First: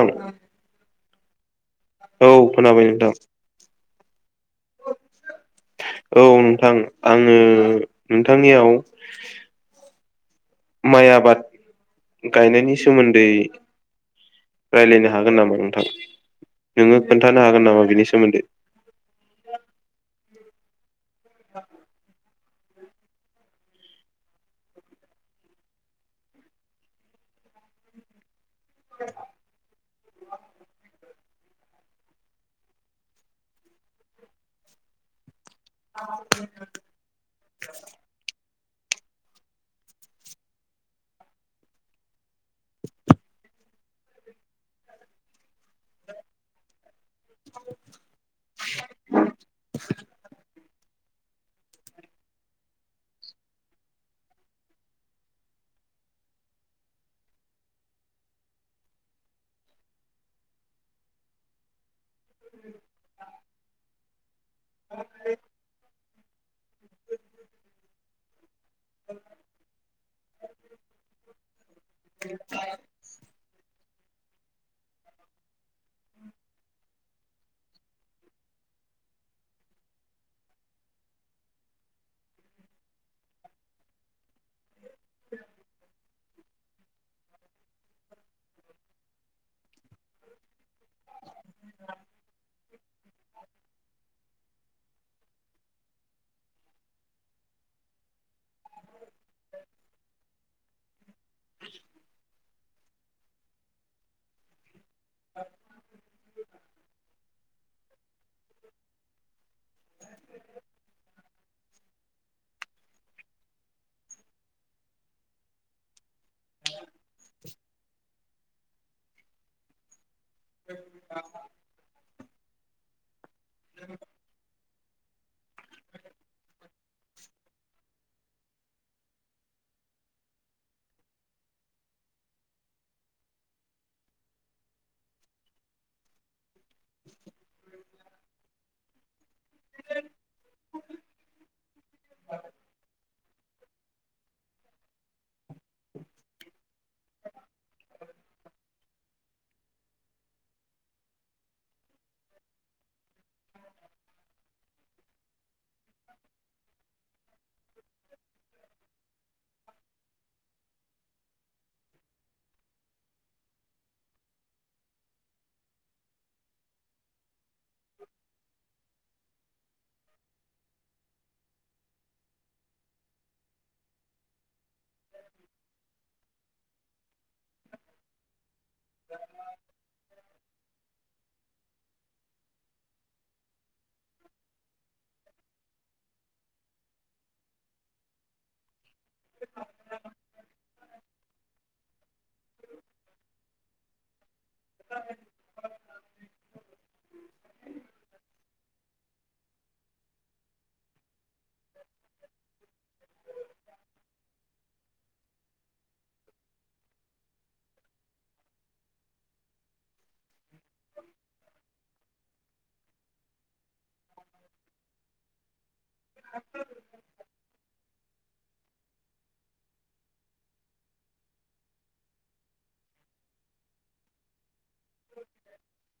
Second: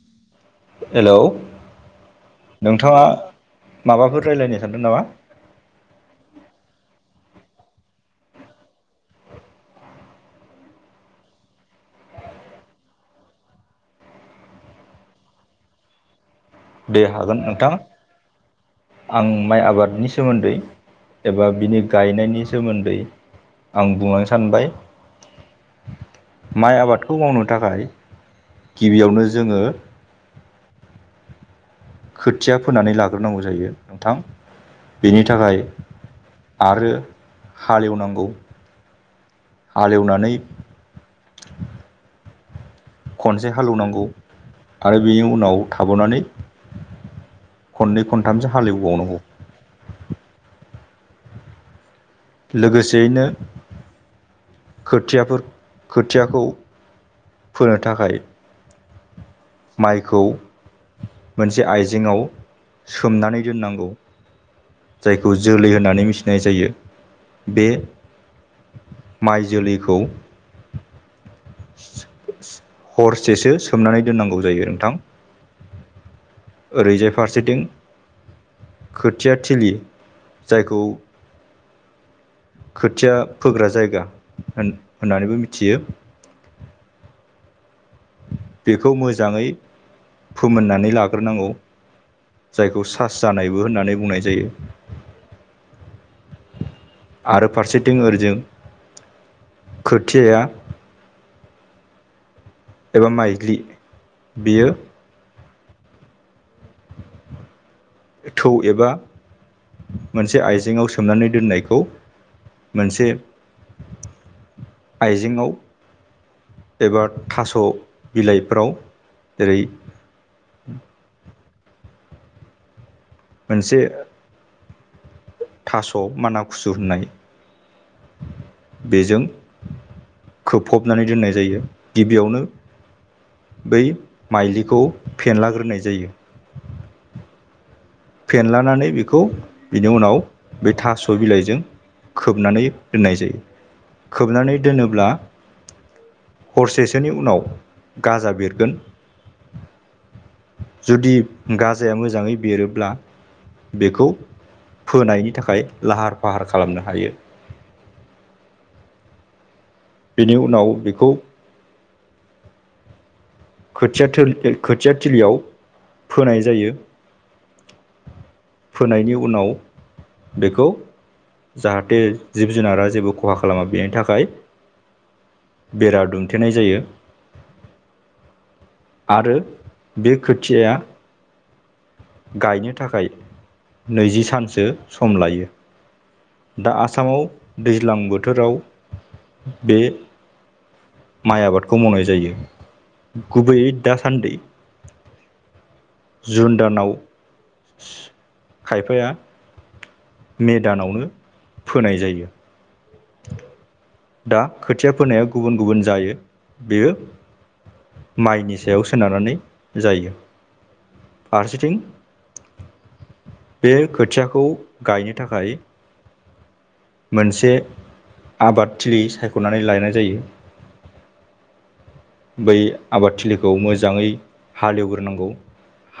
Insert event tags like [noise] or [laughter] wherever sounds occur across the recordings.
औ हेलौ खोनाबाय नोंथाङा नोंथां माबाफोर रायज्लायनो सानदों नामा औ नोंथां आं आं नोंथांनियाव माइ आबाद गायनायनि सोमोन्दै रायज्लायनो हागोन नामा नोंथां नोङो दे हागोन खोन्थानो नोंथां नामा बेनि सोमोन्दै आं माइ आबादनि सोमोन्दै एबा बिनि गायनायनि सोमोन्दै आं बुंलांनो सानबाय माइ आबादखौ मावनो थाखाय गिबियावनो जोङो खोथिया फोनानै लाग्रोनांगौ जायो नोंथां बेनि थाखाय आरो हालेव नांगौ हालेवनानै खनसे हालेवनांगौ आरो बेनि उनाव थाबावनानै खननै खनथामसो हालेवबावनांगौ लोगोसेयैनो खोथियाफोर खोथियाखौ फोनो थाखाय माइखौ मोनसे आइजेेंआव सोमनानै दोननांगौ जायखौ जोलै होननानै मिथिनाय जायो बे माइ जोलैखौ हरसेसो सोमनानै दोननांगौ जायो नोंथां ओरैजाय फारसेथिं खोथिया थिलि जायखौ खोथिया फोग्रा जायगा होन होननानैबो मिथियो बेखौ मोजाङै फोमोननानै लाग्रोनांगौ जायखौ सास जानायबो होननानै बुंनाय जायो आरो फारसेथिं ओरिजों खोथियाया एबा माइज्लि बियो [unintelligible] [inaudible] थौ एबा मोनसे आइजेेंआव सोमनानै दोननायखौ मोनसे आइजेेंआव एबा थास' बिलाइफोराव जेरै [inaudible] मोनसे थास' माना खुसु होननाय बेजों खोबफबनानै दोननाय जायो गिबियावनो बै माइलिखौ फेनलाग्रोनाय जायो फेनलानानै बेखौ बिनि उनाव बे थास' बिलाइजों खोबनानै दोननाय जायो खोबनानै दोनोब्ला हरसेसोनि उनाव गाजा बेरगोन जुदि गाजाया मोजाङै बेरोब्ला बेखौ फोनायनि थाखाय लाहार फाहार खालामनो हायो [inaudible] बेनि उनाव बेखौ खोथिया थोल खोथिया थिलियाव फोनाय जायो फोनायनि उनाव बेखौ जाहाथे जिब जुनारा जेबो खहा खालामा बेनि थाखाय बेरा दुमथेनाय जायो आरो बे खोथियाया गायनो थाखाय नैजि सानसो सम लायो दा आसामाव दैज्लां बोथोराव बे माइ आबादखौ मावनाय जायो गुबैयै दासान्दि औ [unintelligible] जुन दानाव खायफाया मेदानावनो फोनाय जायो दा खोथिया फोनाया गुबुन गुबुन जायो बेयो माइनि सायाव सोनारनानै जायो फारसेथिं बे खोथियाखौ गायनो थाखाय [inaudible] मोनसे आबादथिलि सायख'नानै लायनाय जायो बै आबादथिलिखौ मोजाङै हालेवग्रोनांगौ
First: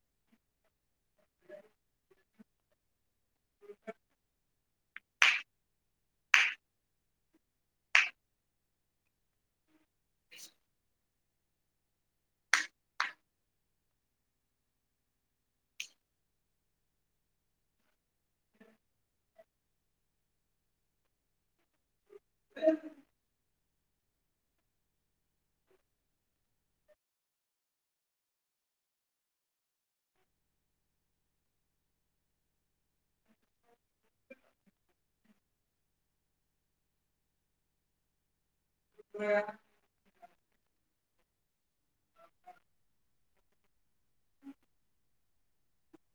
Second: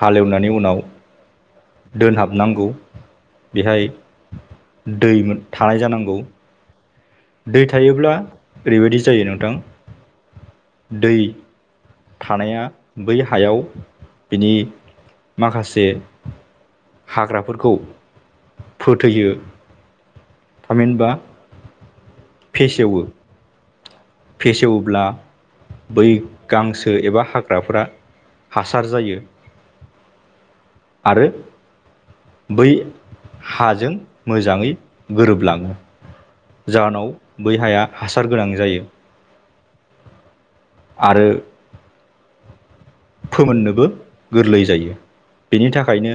हालेवनायनि उनाव दोनहाबनांगौ बेहाय दै थानाय जानांगौ दै थायोब्ला ओरैबायदि जायो नोंथां दै। थानाया बै हायाव बिनि। माखासे हाग्राफोरखौ फोथैयो। थामहिनबा। फेसेवो। फेसेवोब्ला। बै गांसो एबा हाग्राफोरा हासार जायो। आरो। बै हाजों मोजाङै गोरोबलाङो। जाहोनाव बै हाया हासार गोनां जायो। [inaudible] आरो फोमोननोबो गोरलै जायो बेनि थाखायनो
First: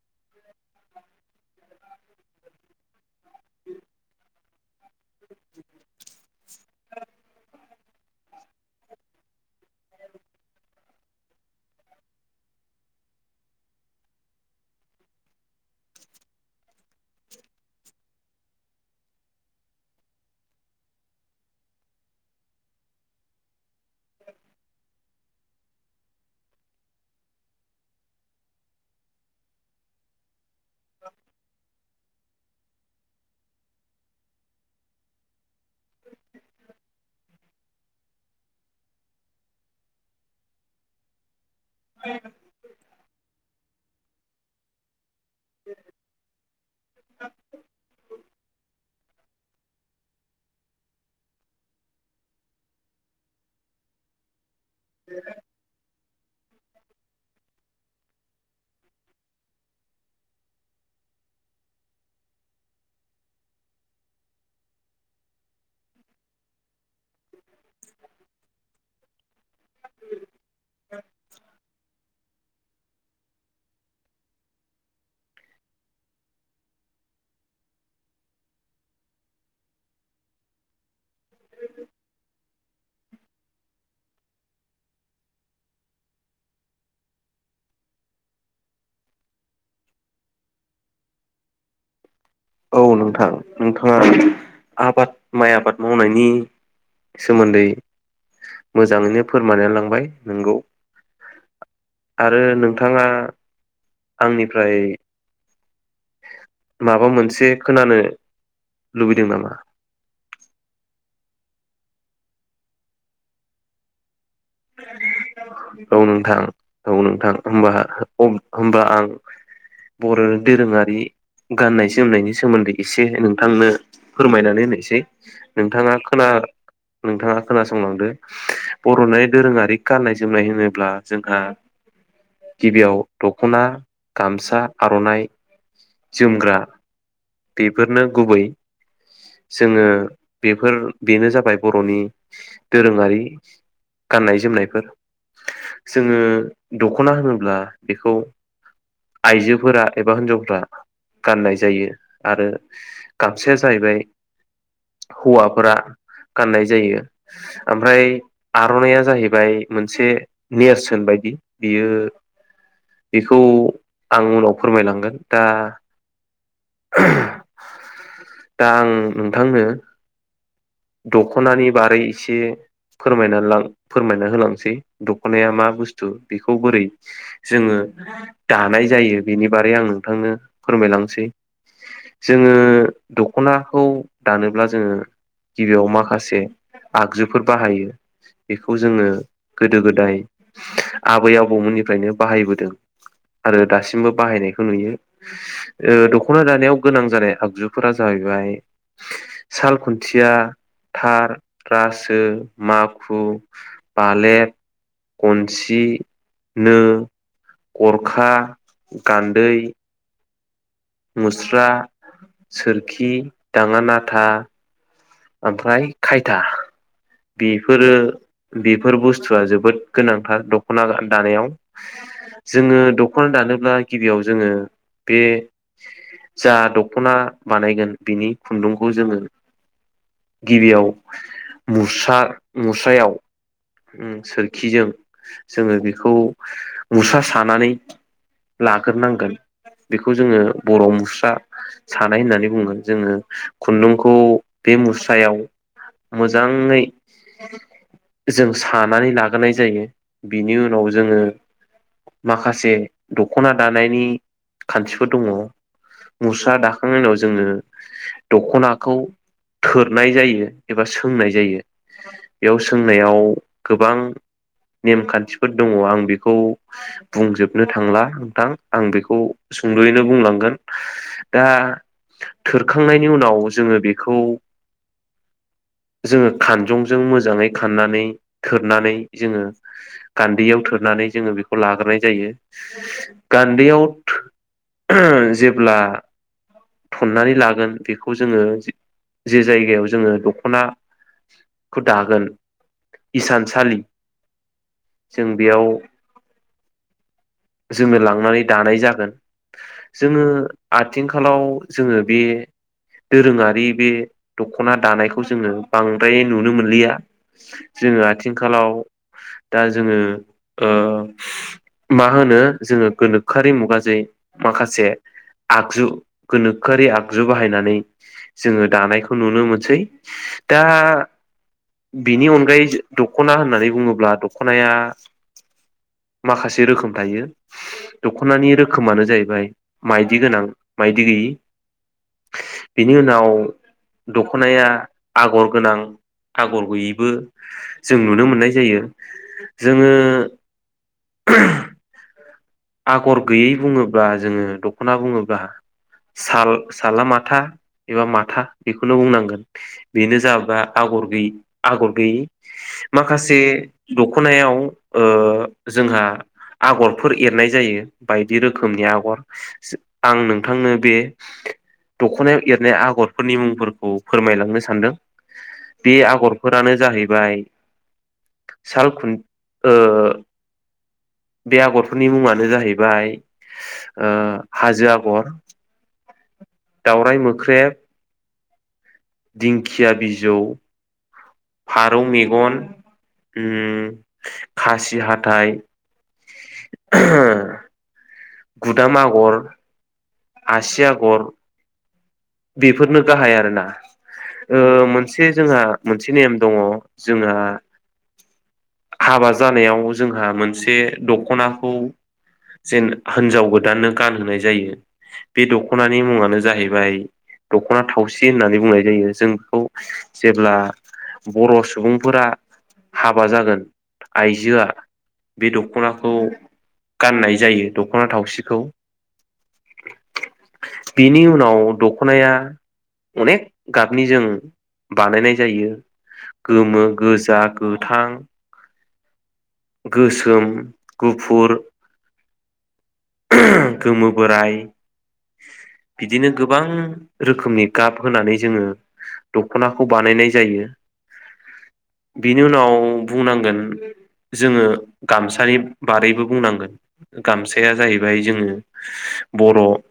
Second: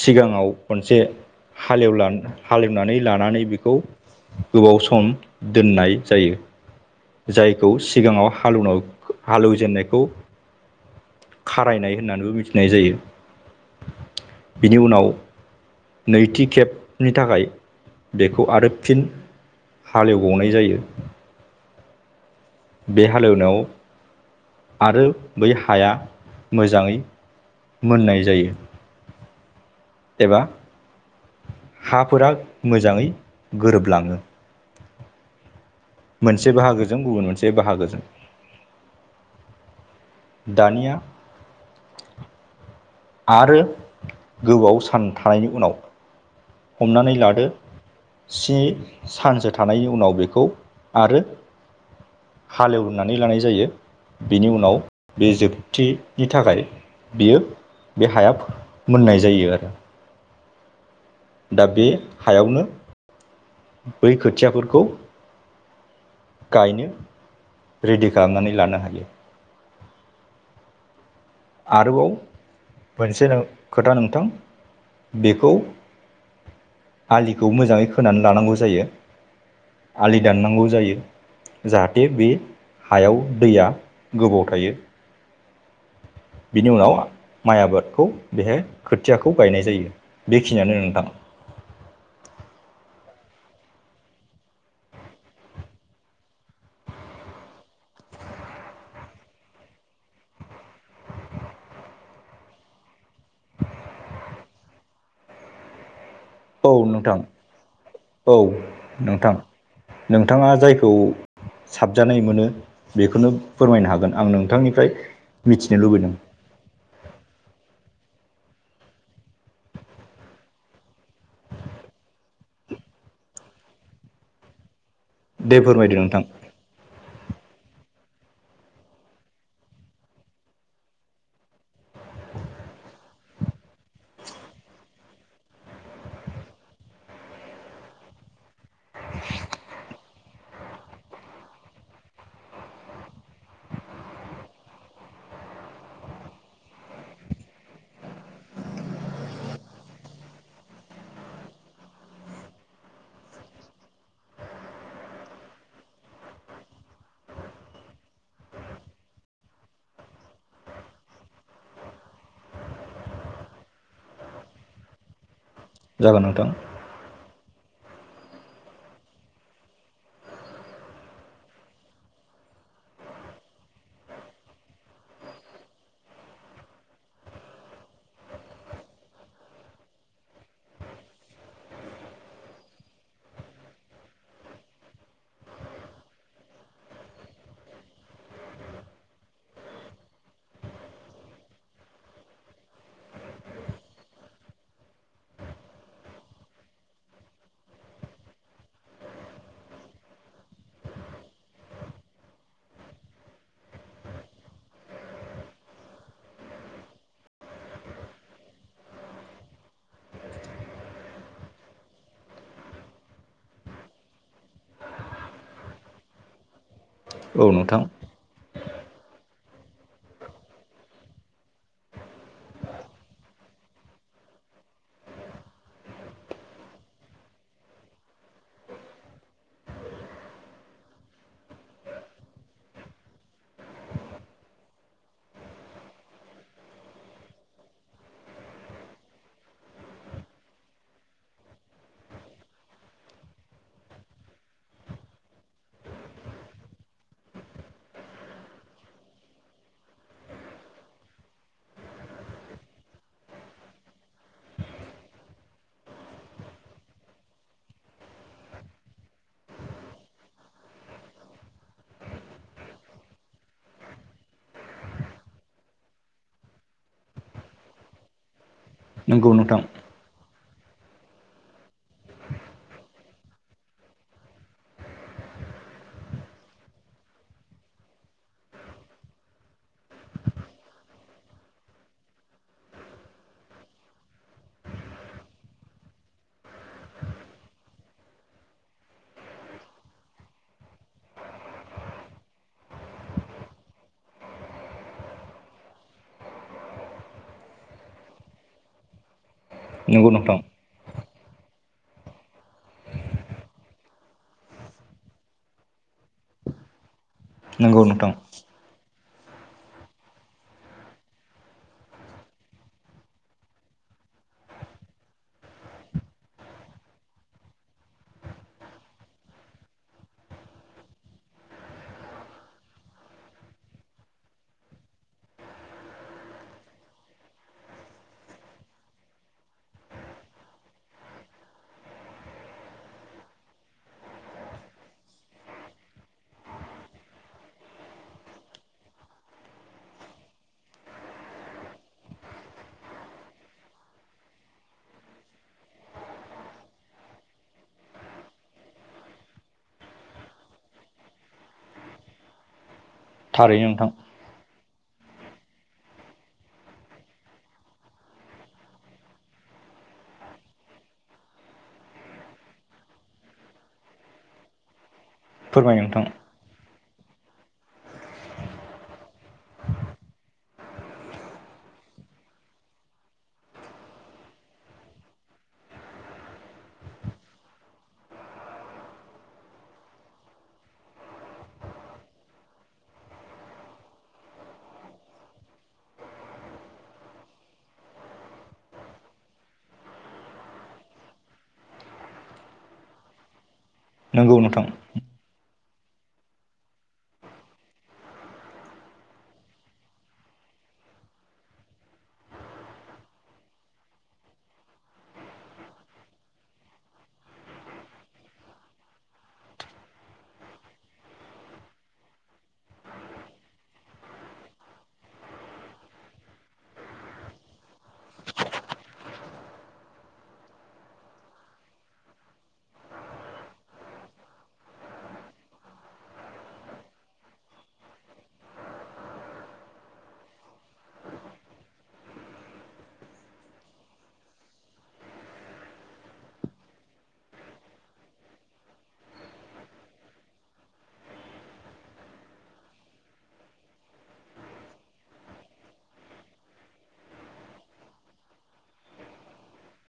सिगाङाव खनसे हालेवलान हालेवनानै लानानै बिखौ गोबाव सम दोननाय जायो जायखौ सिगाङाव हालौनाव हालौजेननायखौ खारायनाय होननानैबो मिथिनाय जायो बिनि उनाव नैथि खेबनि थाखाय बेखौ आरो फिन हालेवबनाय जायो। बे हालेवनायाव आरो बै हाया मोजाङै मोननाय जायो एबा [inaudible] हाफोरा मोजाङै गोरोबलाङो मोनसे बाहागोजों गुबुन मोनसे बाहागोजों दानिया [inaudible] आरो गोबाव सान थानायनि उनाव हमनानै लादो स्नि सानसो थानायनि उनाव बेखौ आरो हालेवनानै लानाय जायो बेनि उनाव बे जोबथि नि थाखाय बियो बे हायाब मोननाय जायो आरो दा बे हायावनो बै खोथियाफोरखौ गायनो रेडि खालामनानै लानो हायो। [inaudible] आरोबाव मोनसे खोथा नोंथां बेखौ आलिखौ मोजाङै खोनानै लानांगौ जायो आलि दाननांगौ जायो जाहाथे बे हायाव दैया गोबाव थायो [inaudible] बिनि उनाव माइ आबादखौ बेहाय खोथियाखौ गायनाय जायो बेखिनियानो नोंथां [inaudible] औ नोंथां नोंथाङा आबाद माइ आबाद मावनायनि सोमोन्दै मोजाङैनो फोरमायनानै लांबाय नोंगौ आरो नोंथाङा आंनिफ्राय औ माबा नोंथां मोनसे खोनानो औ लुबैदों नोंथां नामा नोंथाङा जायखौ साबजानाय मोनो बेखौनो फोरमायनो हागोन आं नों औ नोंथां औ नोंथां होमबा अम होमबा आं बर'नि दोरोङारि गाननाय जोमनायनि सोमोन्दै एसे नोंथांनो फोरमायनानै होनोसै दे नोंथाङा फोरमायदो नोंथां खोना नोंथाङा खोनासंलांदो बर'नि दोरोङारि गाननाय जोमनाय होनोब्ला जोंहा गिबियाव दख'ना गामसा आर'नाइ जोमग्रा बेफोरनो गुबै जोङो बेफोर बेनो जाबाय बर'नि दोरोङारि गाननाय जोमनायफोर जोङो दख'ना होनोब्ला बेखौ आइजोफोरा एबा हिनजावफोरा गाननाय जायो आरो गामसाया जाहैबाय हौवाफोरा गाननाय जायो ओमफ्राय आर'नाइया जाहैबाय मोनसे नेरसोन बायदि बियो बेखौ आं उनाव फोरमायलांगोन दा जागोन नोंथां। दा आं नोंथांनो दख'नानि बारै एसे फोरायना फोरमायना होलांसै दख'नाया मा बुस्थु बेखौ बोरै जोङो दानाय जायो बेनि बारै आं नोंथांनो फोरमायलांसै। जोङो दखनाखौ दानोब्ला जोङो गिबियाव माखासे आगजुफोर बाहायो। बेखौ जोङो गोदो गोदाय आबै आबौमोननिफ्रायनो बाहायबोदों। आरो दासिमबो बाहायनायखौ नुयो ओ दख'ना दानायाव गोनां जानाय आगजुफोरा जाहै हैबाय साल खुन्थि। या थार रासो माखु फालेेर गनसि नो गरखा गान्दै मुस्रा सोरखि दाङानाथा ओमफ्राय खायथा औ नोंथां बेफोरो बेफोर बुस्थुआ जोबोद गोनांथार दख'ना दानायाव। जोङो दख'ना दानोब्ला गिबियाव जोङो बे जा दख'ना बानायगोन बिनि खुन्दुंखौ जोङो गिबियाव मुस्रा मुस्रायाव सोरखिजों जोङो बेखौ मुस्रा सानानै लाग्रोनांगोन। बेखौ जोङो बर' मुस्रा सानाय होननानै बुगोन जोङो खुन्दुंखौ बे मुस्रायाव मोजाङै जों सानानै लागोनाय जायो बिनि उनाव जोङो माखासे दख'ना दानायनि खान्थिफोर दङ'। मुस्रा दाखांनायनि उनाव जोङो दख'नाखौ थोरनाय जायो एबा सोंनाय जायो बेयाव सोंनायाव गोबां नेमखान्थिफोर दङ आं बेखौ बुंजोबनो थांला नोंथां। आं बेखौ नंगौ नोंथां सुंद'यैनो बुंलांगोन। दा थोरखांनायनि उनाव जोङो बेखौ [inaudible] जोङो खानजंजों मोजाङै खाननानै थोरनानै जोङो गान्दैयाव थोरनानै जोंङो बेखौ लाग्रोनाय जायो गान्दैयाव थो जेब्ला थननानै लागोन बेखौ जोङो जे जायगायाव जोङो दख'नाखौ दागोन इसानसालि जों बेयाव जोङो लांनानै दानाय जागोन नंगौ जोङो नोंथां आ थिंखालाव जोङो बे दोरोङारि बे दख'ना दानायखौ जोङो बांद्राय नुनो मोनलिया। नंगौ जोङो नोंथां आथिखालाव दा जोङो ओ मा मा होनो जोङो गोनोखोआरि मुगाजे माखासे आगजु गोनोखोआरि आगजु बाहायनानै जोङो दानायखौ नुनो मोनसै दा बिनि अनगायै दख'ना होननानै बुङोब्ला दख'नाया माखासे रोखोम दायो दख'नानि रोखोमानो जाहैबाय माइदि गोनां माइदि गैयि। बिनि उनाव दख'नाया आगर गोनां आगर गैयैबो जों नुनो मोननाय जायो जोङो [unintelligible] आगर गैयै बुङोब्ला जोङो दख'ना बुङोब्ला साल साला माथा एबा माथा बेखौनो बुंनांगोन बेनो जाबा आगर गैयि आगर गैयि माखासे थारैनो नोंथां दख'नायाव ओ जोंहा आगरफोर एरनाय जायो बायदि रोखोमनि आगर आं नोंथांनो बे दख'नायाव एरनाय आगरफोरनि मुंफोरखौ फोरमायलांनो सानदों। फोरमाय बे नोंथां आगरफोरानो जाहैबाय साल खुन ओ बे आगर फोरनि मुङानो जाहैबाय हाजो आगर दावराय मोख्रेब दिंखिया बिजौ फारौ मेगन खासि हाथाइ [unintelligible] गुदाम आगर आसि आगर बेफोरनो गाहाय आरोना नंगौ नोंथां ओ मोनसे जोंहा मोनसे नेम दङ जोंहा हाबा जानायाव जोंहा मोनसे दख'नाखौ जेन हिनजाव गोदाननो गानहोनाय जायो बे दख'नानि मुङानो जाहैबाय दख'ना थावसि होननानै बुंनाय जायो जों बेखौ जेब्ला बर' सुबुंफोरा हाबा जागोन आइजोआ बे दख'नाखौ गाननाय जायो दख'ना थावसिखौ बिनि उनाव द ख'नाया अनेक गाबनि जों बानायनाय जायो गोमो गोजा गोथां गोसोम गुफुर गोमो बोराइ बिदिनो गोबां रोखोमनि गाब होनानै जोङो दख'नाखौ बानायनाय जायो बेनि उनाव बुंनांगोन जोङो गामसानि बारैबो बुंनांगोन गामसाया जाहैबाय जोङो बर'